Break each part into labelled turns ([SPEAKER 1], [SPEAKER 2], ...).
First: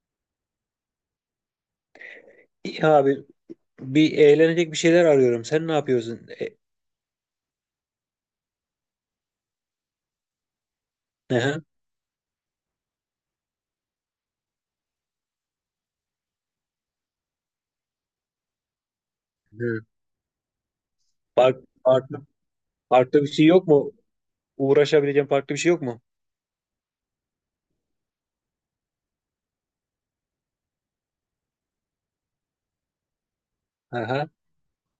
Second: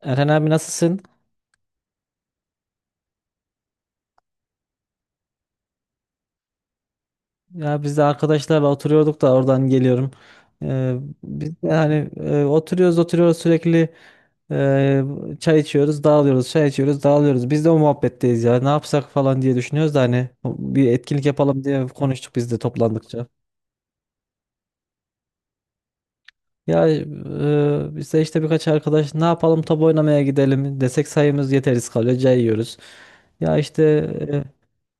[SPEAKER 1] Erhan abi nasılsın?
[SPEAKER 2] İyi abi, bir eğlenecek bir şeyler arıyorum. Sen ne yapıyorsun?
[SPEAKER 1] Ya biz de arkadaşlarla oturuyorduk da oradan geliyorum. Ee,
[SPEAKER 2] Ehe.
[SPEAKER 1] biz de hani oturuyoruz oturuyoruz sürekli e, çay içiyoruz, dağılıyoruz, çay içiyoruz, dağılıyoruz. Biz de o muhabbetteyiz ya. Ne yapsak falan diye
[SPEAKER 2] Hı.
[SPEAKER 1] düşünüyoruz da hani bir etkinlik yapalım diye
[SPEAKER 2] Farklı,
[SPEAKER 1] konuştuk biz de
[SPEAKER 2] farklı
[SPEAKER 1] toplandıkça.
[SPEAKER 2] bir şey yok mu? Uğraşabileceğim farklı bir şey yok mu?
[SPEAKER 1] Ya biz de işte birkaç arkadaş ne yapalım top oynamaya gidelim desek sayımız yeteriz kalıyor cayıyoruz. Ya işte
[SPEAKER 2] Aha.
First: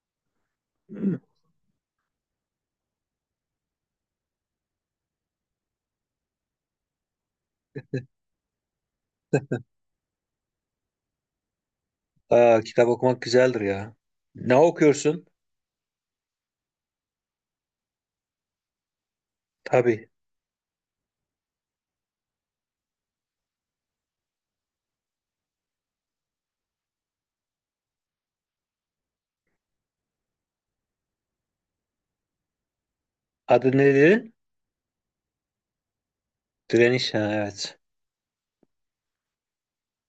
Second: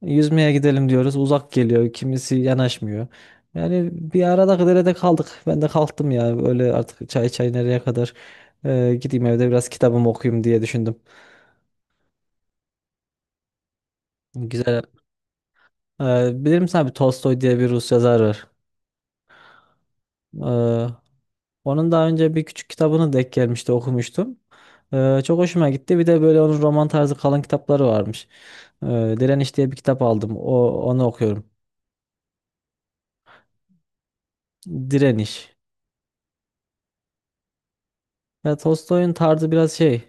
[SPEAKER 1] yüzmeye gidelim diyoruz
[SPEAKER 2] Hı.
[SPEAKER 1] uzak geliyor kimisi yanaşmıyor. Yani bir arada derede kaldık ben de kalktım ya öyle artık çay çay nereye kadar. Gideyim evde biraz kitabımı okuyayım diye düşündüm.
[SPEAKER 2] Aa, kitap okumak güzeldir ya. Ne
[SPEAKER 1] Güzel.
[SPEAKER 2] okuyorsun?
[SPEAKER 1] Bilir misin abi, Tolstoy diye bir Rus yazar var.
[SPEAKER 2] Tabii.
[SPEAKER 1] E, Onun daha önce bir küçük kitabını denk gelmişti, okumuştum. Çok hoşuma gitti. Bir de böyle onun roman tarzı kalın kitapları varmış. Ee, Direniş diye bir kitap aldım. Onu okuyorum.
[SPEAKER 2] Adı ne dedin?
[SPEAKER 1] Direniş.
[SPEAKER 2] Direniş. Ha, evet.
[SPEAKER 1] Ya, Tolstoy'un tarzı biraz şey.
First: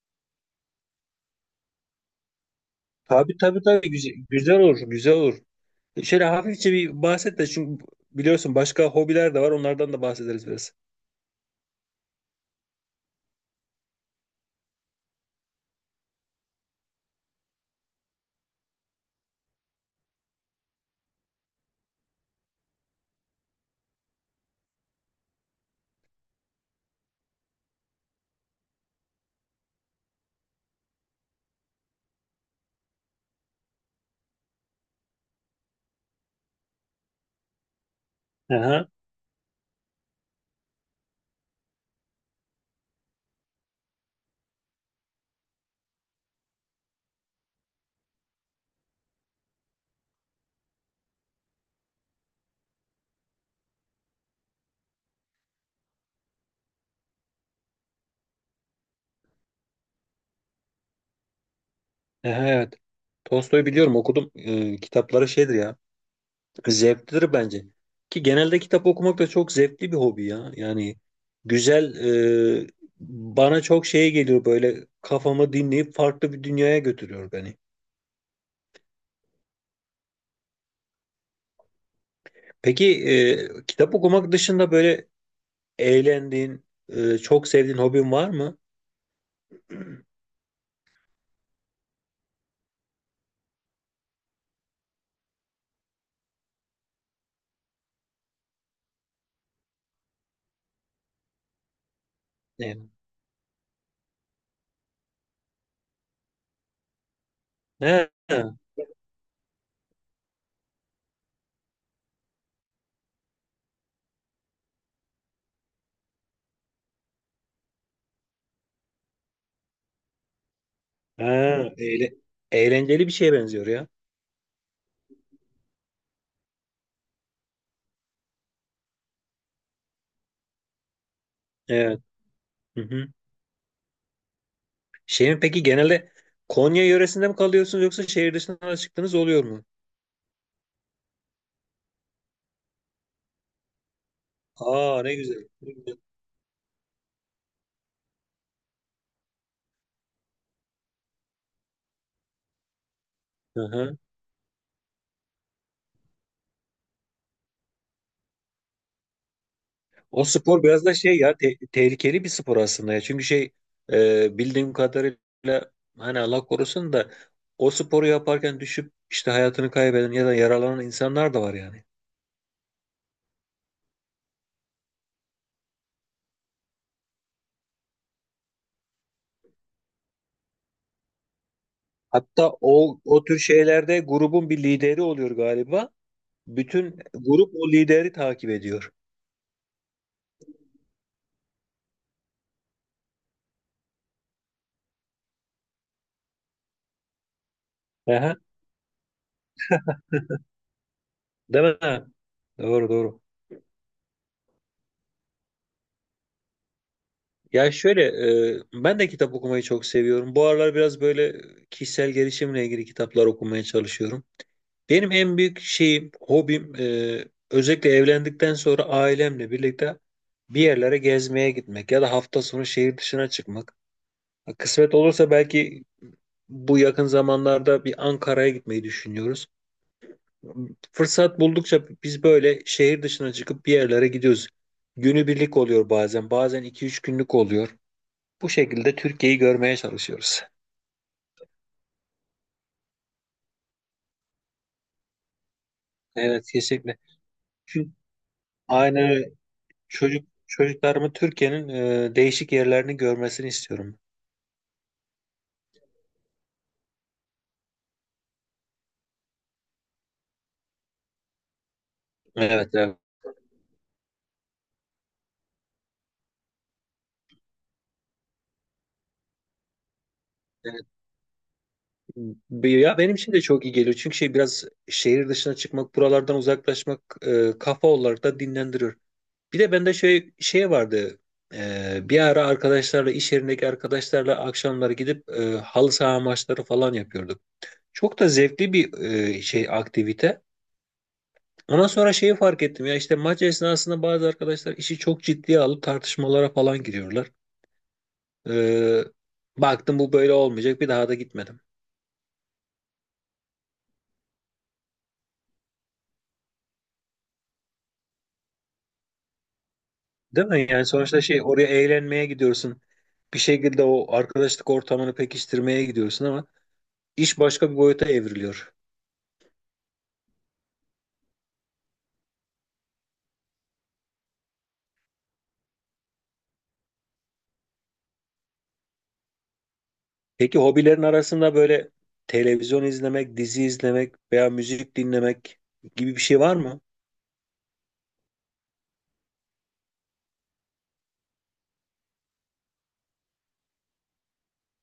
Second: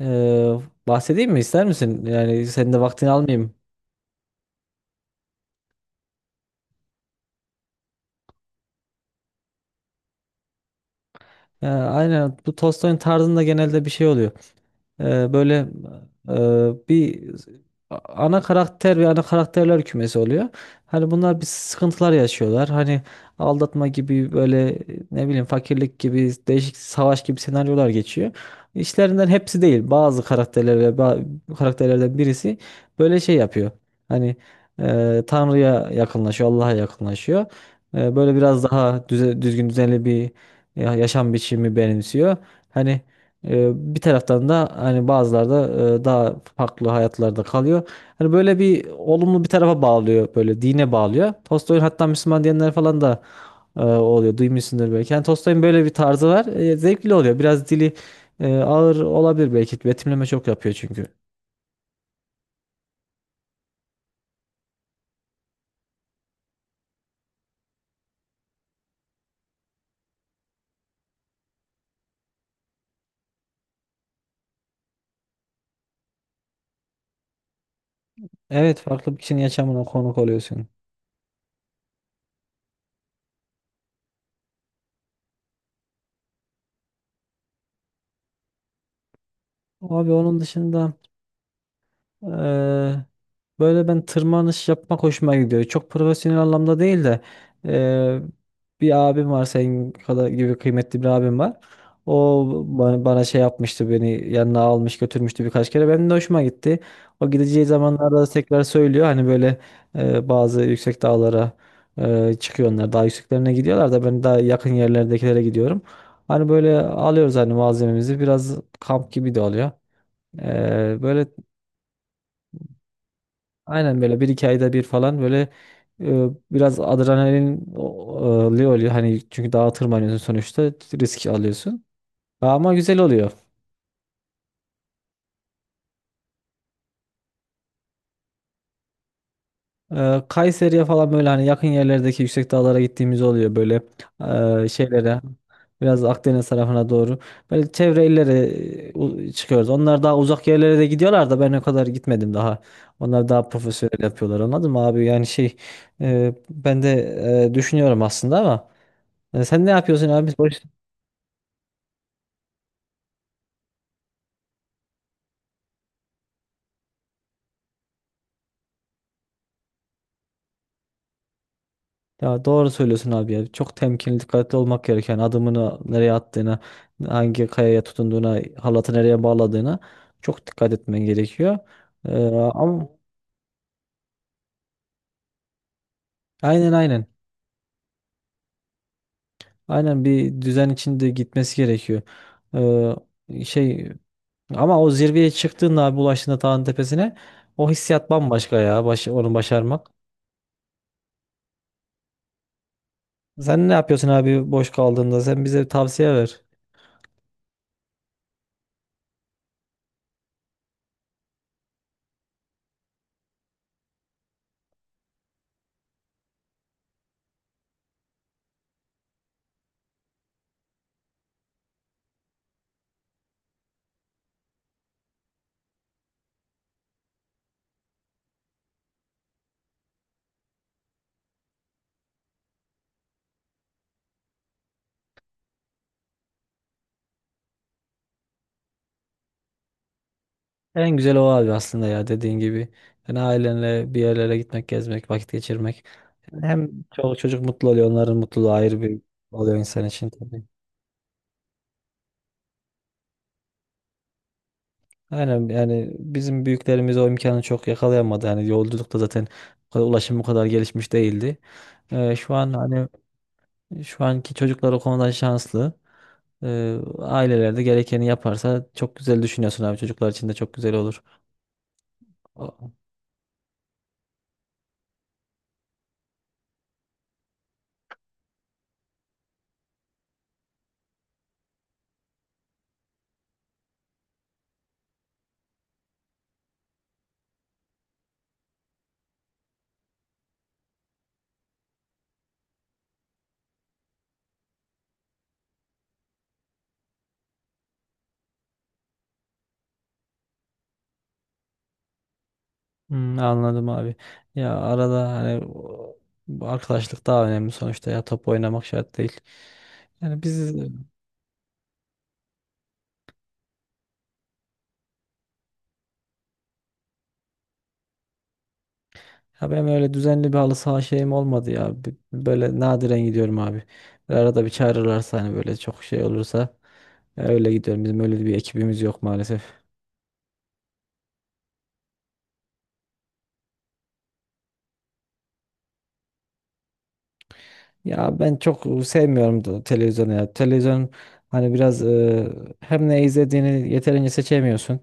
[SPEAKER 1] ee, bahsedeyim mi ister misin? Yani senin de vaktini
[SPEAKER 2] Tabii,
[SPEAKER 1] almayayım.
[SPEAKER 2] tabii, tabii. Güzel, güzel olur. Güzel olur. Şöyle hafifçe bir bahset de, çünkü biliyorsun başka hobiler de var. Onlardan da bahsederiz biraz.
[SPEAKER 1] Ya, aynen, bu Tolstoy'un tarzında genelde bir şey oluyor. Böyle bir ana karakter ve ana karakterler kümesi oluyor. Hani bunlar bir sıkıntılar yaşıyorlar. Hani aldatma gibi böyle, ne bileyim, fakirlik gibi, değişik, savaş gibi senaryolar geçiyor. İşlerinden hepsi değil. Bazı karakterler ve karakterlerden birisi böyle şey yapıyor. Hani Tanrı'ya yakınlaşıyor, Allah'a yakınlaşıyor. Böyle biraz
[SPEAKER 2] Aha.
[SPEAKER 1] daha düzgün, düzenli bir yaşam biçimi benimsiyor. Hani bir taraftan da hani bazıları da daha farklı hayatlarda kalıyor. Hani böyle bir olumlu bir tarafa bağlıyor, böyle dine bağlıyor. Tolstoy'un hatta Müslüman diyenler falan da oluyor. Duymuşsundur belki. Yani Tolstoy'un böyle bir tarzı var. Zevkli oluyor. Biraz dili ağır olabilir belki. Betimleme çok yapıyor çünkü.
[SPEAKER 2] Aha, evet. Tolstoy'u biliyorum, okudum. Kitapları şeydir ya. Zevklidir bence. Ki genelde kitap okumak da çok zevkli bir hobi ya. Yani güzel, e, bana çok şeye geliyor, böyle kafamı dinleyip farklı bir dünyaya götürüyor beni.
[SPEAKER 1] Evet, farklı bir kişinin yaşamına konuk oluyorsun.
[SPEAKER 2] Peki, kitap okumak dışında böyle eğlendiğin, çok sevdiğin hobin var mı?
[SPEAKER 1] Abi, onun dışında Eee, böyle ben tırmanış yapmak hoşuma gidiyor. Çok profesyonel anlamda değil de eee, bir abim var, senin kadar gibi kıymetli bir abim var. O
[SPEAKER 2] Ne?
[SPEAKER 1] bana şey yapmıştı, beni yanına almış götürmüştü birkaç kere. Benim de hoşuma gitti. O gideceği
[SPEAKER 2] Ha,
[SPEAKER 1] zamanlarda da
[SPEAKER 2] ha,
[SPEAKER 1] tekrar söylüyor. Hani böyle bazı yüksek dağlara çıkıyor onlar. Daha yükseklerine gidiyorlar da ben daha yakın yerlerdekilere gidiyorum. Hani böyle alıyoruz hani malzememizi. Biraz kamp gibi de oluyor. Böyle
[SPEAKER 2] eğle- eğlenceli bir şeye benziyor ya.
[SPEAKER 1] aynen, böyle bir iki ayda bir falan, böyle biraz adrenalin oluyor. Hani çünkü dağa tırmanıyorsun sonuçta, risk alıyorsun.
[SPEAKER 2] Evet.
[SPEAKER 1] Ama
[SPEAKER 2] Hı
[SPEAKER 1] güzel
[SPEAKER 2] hı.
[SPEAKER 1] oluyor.
[SPEAKER 2] Şeyin peki genelde Konya yöresinde mi kalıyorsunuz, yoksa şehir dışına çıktığınız oluyor mu?
[SPEAKER 1] Kayseri'ye falan, böyle hani yakın yerlerdeki yüksek dağlara gittiğimiz oluyor. Böyle
[SPEAKER 2] Aa, ne
[SPEAKER 1] şeylere,
[SPEAKER 2] güzel. Ne güzel.
[SPEAKER 1] biraz Akdeniz tarafına doğru, böyle çevre illere çıkıyoruz. Onlar daha uzak yerlere de gidiyorlar da ben o kadar gitmedim daha. Onlar daha
[SPEAKER 2] Hı hı.
[SPEAKER 1] profesyonel yapıyorlar, anladın mı abi? Yani şey, ben de düşünüyorum aslında ama. Ya sen ne yapıyorsun
[SPEAKER 2] O
[SPEAKER 1] abi? Boş.
[SPEAKER 2] spor biraz da şey ya, tehlikeli bir spor aslında ya. Çünkü şey, bildiğim kadarıyla hani Allah korusun da o sporu yaparken düşüp işte hayatını kaybeden ya da yaralanan insanlar da var yani.
[SPEAKER 1] Ya doğru söylüyorsun abi ya. Çok temkinli, dikkatli olmak gereken; adımını nereye attığına, hangi kayaya tutunduğuna, halatı nereye bağladığına çok dikkat etmen gerekiyor. Ee,
[SPEAKER 2] Hatta
[SPEAKER 1] ama
[SPEAKER 2] o, o tür şeylerde grubun bir lideri oluyor galiba.
[SPEAKER 1] aynen,
[SPEAKER 2] Bütün
[SPEAKER 1] aynen.
[SPEAKER 2] grup o lideri takip ediyor.
[SPEAKER 1] Aynen, bir düzen içinde gitmesi gerekiyor. Şey, ama o zirveye çıktığında abi, ulaştığında dağın tepesine, o hissiyat
[SPEAKER 2] Aha,
[SPEAKER 1] bambaşka ya. Onu başarmak.
[SPEAKER 2] değil mi? Ha, doğru doğru.
[SPEAKER 1] Sen ne yapıyorsun abi boş kaldığında? Sen bize tavsiye ver.
[SPEAKER 2] Ya şöyle, ben de kitap okumayı çok seviyorum. Bu aralar biraz böyle kişisel gelişimle ilgili kitaplar okumaya çalışıyorum. Benim en büyük şeyim, hobim, özellikle evlendikten sonra ailemle birlikte bir yerlere gezmeye gitmek ya da hafta sonu şehir dışına çıkmak. Kısmet olursa belki bu yakın zamanlarda bir Ankara'ya gitmeyi düşünüyoruz. Fırsat buldukça biz böyle şehir dışına çıkıp bir yerlere gidiyoruz. Günübirlik oluyor bazen, bazen iki üç günlük oluyor. Bu şekilde Türkiye'yi görmeye çalışıyoruz.
[SPEAKER 1] En güzel o abi, aslında ya, dediğin gibi. Yani ailenle bir yerlere gitmek, gezmek, vakit geçirmek. Yani
[SPEAKER 2] Evet,
[SPEAKER 1] hem
[SPEAKER 2] kesinlikle.
[SPEAKER 1] çoluk çocuk mutlu oluyor,
[SPEAKER 2] Çünkü
[SPEAKER 1] onların mutluluğu ayrı bir
[SPEAKER 2] aynen öyle.
[SPEAKER 1] oluyor insan için tabii.
[SPEAKER 2] Çocuklarımı Türkiye'nin, değişik yerlerini görmesini istiyorum.
[SPEAKER 1] Aynen, yani bizim büyüklerimiz o imkanı çok yakalayamadı. Yani yolculukta zaten ulaşım bu kadar gelişmiş değildi. Şu an
[SPEAKER 2] Evet,
[SPEAKER 1] hani,
[SPEAKER 2] evet.
[SPEAKER 1] şu anki çocuklar o konuda şanslı. Aileler de gerekeni yaparsa, çok güzel düşünüyorsun abi. Çocuklar için de çok güzel
[SPEAKER 2] Evet.
[SPEAKER 1] olur.
[SPEAKER 2] Ya benim için de çok iyi geliyor. Çünkü şey, biraz şehir dışına çıkmak, buralardan uzaklaşmak, kafa olarak da dinlendiriyor. Bir de bende şey vardı. Bir ara arkadaşlarla, iş yerindeki arkadaşlarla akşamları gidip, halı saha maçları falan yapıyorduk. Çok da zevkli bir, şey, aktivite. Ondan sonra şeyi fark ettim ya, işte maç esnasında bazı arkadaşlar işi çok ciddiye alıp tartışmalara falan giriyorlar. Ee, baktım bu böyle olmayacak, bir daha da gitmedim.
[SPEAKER 1] Hmm, anladım abi. Ya arada hani bu arkadaşlık daha önemli sonuçta ya, top oynamak şart değil. Yani
[SPEAKER 2] Değil mi? Yani sonuçta şey, oraya eğlenmeye gidiyorsun. Bir şekilde o arkadaşlık ortamını pekiştirmeye gidiyorsun, ama iş başka bir boyuta evriliyor.
[SPEAKER 1] ya, benim öyle düzenli bir halı saha şeyim olmadı ya. Böyle nadiren gidiyorum abi. Böyle arada bir çağırırlarsa, hani böyle çok şey olursa, ya öyle gidiyorum. Bizim öyle bir ekibimiz yok maalesef.
[SPEAKER 2] Peki hobilerin arasında böyle televizyon izlemek, dizi izlemek veya müzik dinlemek gibi bir şey var mı?
[SPEAKER 1] Ya ben çok sevmiyorum da televizyonu ya. Televizyon hani biraz hem ne izlediğini yeterince seçemiyorsun.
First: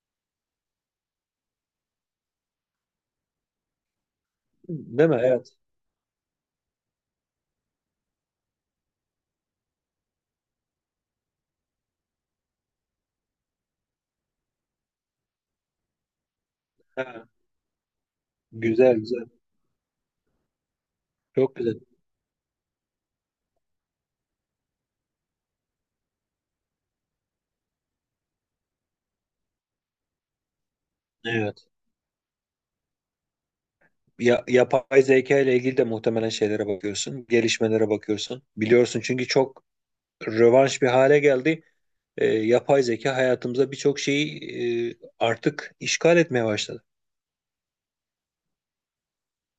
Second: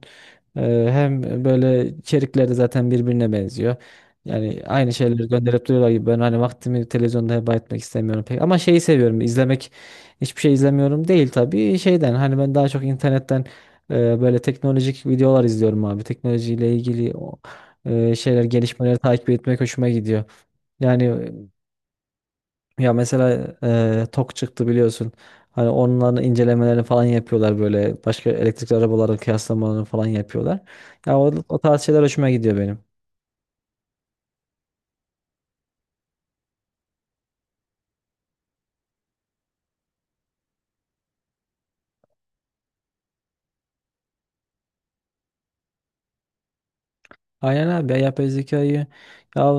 [SPEAKER 1] E, hem böyle içerikleri zaten birbirine benziyor. Yani aynı
[SPEAKER 2] Değil mi?
[SPEAKER 1] şeyleri
[SPEAKER 2] Evet.
[SPEAKER 1] gönderip duruyorlar gibi; ben hani vaktimi televizyonda heba etmek istemiyorum pek. Ama şeyi seviyorum izlemek, hiçbir şey izlemiyorum değil tabii, şeyden, hani ben daha çok internetten böyle teknolojik videolar izliyorum abi. Teknolojiyle ilgili
[SPEAKER 2] Ha,
[SPEAKER 1] şeyler,
[SPEAKER 2] güzel
[SPEAKER 1] gelişmeleri
[SPEAKER 2] güzel.
[SPEAKER 1] takip etmek hoşuma gidiyor. Yani
[SPEAKER 2] Çok güzel.
[SPEAKER 1] ya mesela TOK çıktı biliyorsun. Hani onların incelemelerini falan yapıyorlar böyle. Başka elektrikli arabaların kıyaslamalarını falan yapıyorlar. Ya o
[SPEAKER 2] Evet.
[SPEAKER 1] tarz şeyler hoşuma gidiyor benim.
[SPEAKER 2] Ya, yapay zeka ile ilgili de muhtemelen şeylere bakıyorsun, gelişmelere bakıyorsun. Biliyorsun, çünkü çok rövanş bir hale geldi. Yapay zeka hayatımıza birçok şeyi, artık işgal etmeye başladı.
[SPEAKER 1] Aynen abi, ya yapay zekayı, ya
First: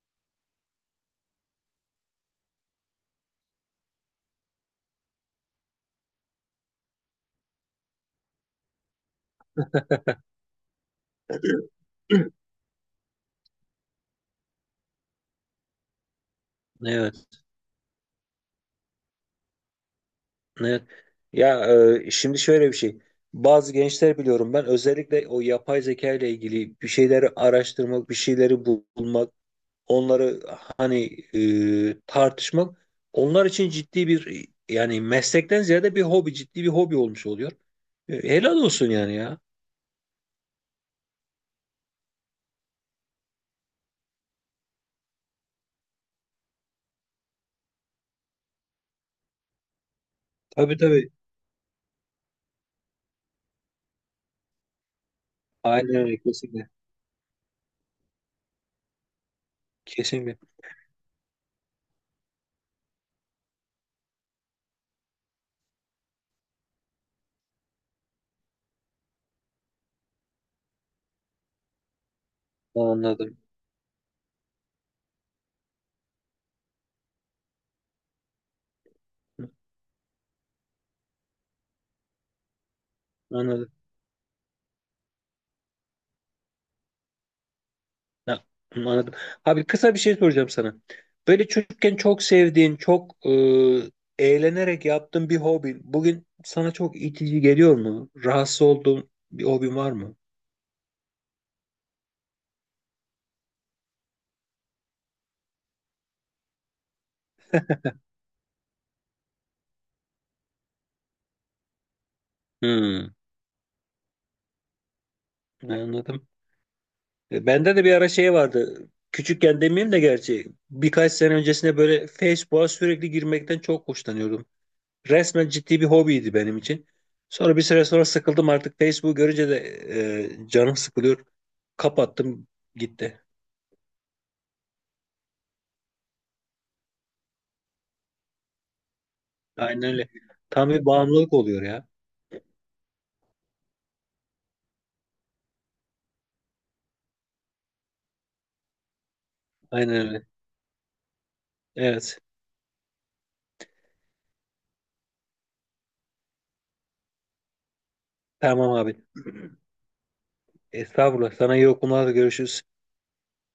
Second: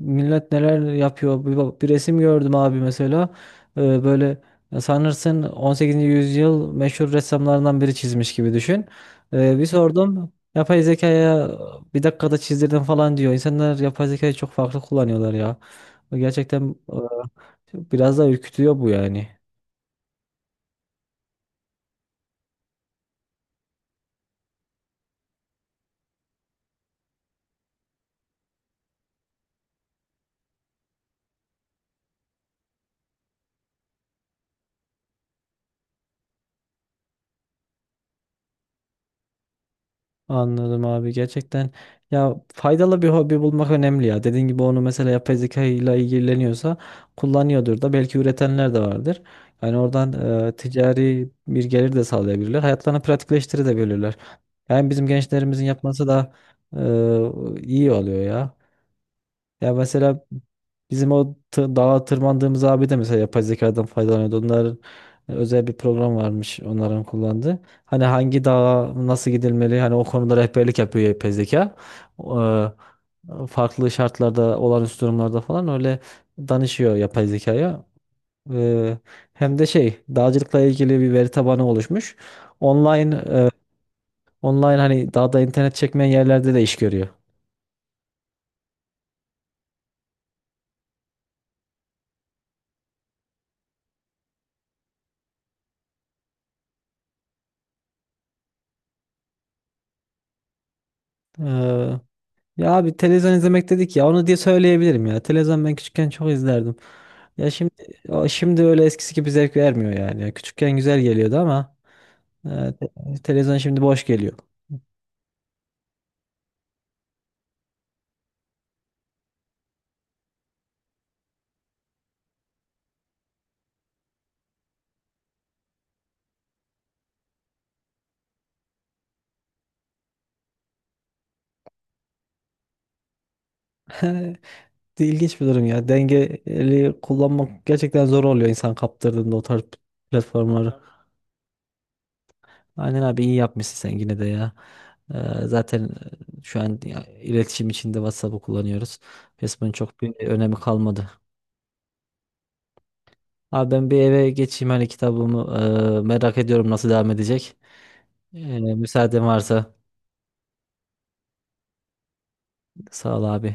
[SPEAKER 1] millet neler yapıyor, bir resim gördüm abi mesela. Böyle ya, sanırsın 18. yüzyıl meşhur ressamlarından biri çizmiş gibi, düşün. Bir sordum yapay zekaya, bir dakikada çizdirdim falan diyor. İnsanlar yapay zekayı çok farklı kullanıyorlar ya, gerçekten
[SPEAKER 2] Evet,
[SPEAKER 1] biraz da ürkütüyor bu, yani.
[SPEAKER 2] evet. Ya, şimdi şöyle bir şey. Bazı gençler biliyorum, ben özellikle o yapay zeka ile ilgili bir şeyleri araştırmak, bir şeyleri bulmak, onları hani, tartışmak onlar için ciddi bir, yani meslekten ziyade bir hobi, ciddi bir hobi olmuş oluyor. Helal olsun yani ya.
[SPEAKER 1] Anladım abi, gerçekten. Ya, faydalı bir hobi bulmak önemli ya. Dediğin gibi, onu mesela yapay zeka ile ilgileniyorsa kullanıyordur da belki, üretenler de vardır. Yani oradan
[SPEAKER 2] Tabii tabii.
[SPEAKER 1] ticari bir gelir de sağlayabilirler. Hayatlarını pratikleştirebilirler. Yani bizim gençlerimizin
[SPEAKER 2] Aynen
[SPEAKER 1] yapması
[SPEAKER 2] öyle,
[SPEAKER 1] da
[SPEAKER 2] kesinlikle.
[SPEAKER 1] iyi oluyor ya. Ya mesela
[SPEAKER 2] Kesinlikle.
[SPEAKER 1] bizim o dağa tırmandığımız abi de mesela, yapay zekadan faydalanıyordu. Onların özel bir program varmış, onların kullandığı. Hani hangi dağa nasıl gidilmeli, hani o konuda rehberlik yapıyor yapay zeka. Eee,
[SPEAKER 2] Anladım.
[SPEAKER 1] farklı şartlarda, olağanüstü durumlarda falan, öyle danışıyor yapay zekaya. Eee, hem de şey, dağcılıkla ilgili bir veri tabanı oluşmuş. Online e,
[SPEAKER 2] Anladım.
[SPEAKER 1] Online hani, daha da internet çekmeyen yerlerde de iş görüyor.
[SPEAKER 2] Ya, anladım. Abi kısa bir şey soracağım sana. Böyle çocukken çok sevdiğin, çok, eğlenerek yaptığın bir hobin bugün sana çok itici geliyor mu? Rahatsız olduğun bir hobin var mı?
[SPEAKER 1] Ee, ya abi, televizyon izlemek dedik ya, onu diye söyleyebilirim ya. Televizyon, ben küçükken çok izlerdim. Ya şimdi öyle eskisi gibi zevk vermiyor yani. Ya küçükken güzel geliyordu ama
[SPEAKER 2] Hmm,
[SPEAKER 1] televizyon şimdi boş geliyor.
[SPEAKER 2] anladım. Bende de bir ara şey vardı. Küçükken demeyeyim de, gerçi birkaç sene öncesine, böyle Facebook'a sürekli girmekten çok hoşlanıyordum. Resmen ciddi bir hobiydi benim için. Sonra bir süre sonra sıkıldım artık. Facebook görünce de, canım sıkılıyor. Kapattım, gitti.
[SPEAKER 1] İlginç bir durum ya. Dengeli kullanmak gerçekten zor oluyor, insan kaptırdığında o tarz
[SPEAKER 2] Aynen öyle. Tam
[SPEAKER 1] platformları.
[SPEAKER 2] bir bağımlılık oluyor ya.
[SPEAKER 1] Aynen abi, iyi yapmışsın sen yine de ya. Ee, zaten şu an ya, iletişim içinde WhatsApp'ı kullanıyoruz. Facebook'un
[SPEAKER 2] Aynen
[SPEAKER 1] çok bir
[SPEAKER 2] öyle.
[SPEAKER 1] önemi kalmadı.
[SPEAKER 2] Evet.
[SPEAKER 1] Abi ben bir eve geçeyim, hani kitabımı merak ediyorum nasıl devam edecek. E,
[SPEAKER 2] Tamam abi.
[SPEAKER 1] müsaaden varsa,
[SPEAKER 2] Estağfurullah. Sana iyi okumalar, görüşürüz.
[SPEAKER 1] sağ ol abi.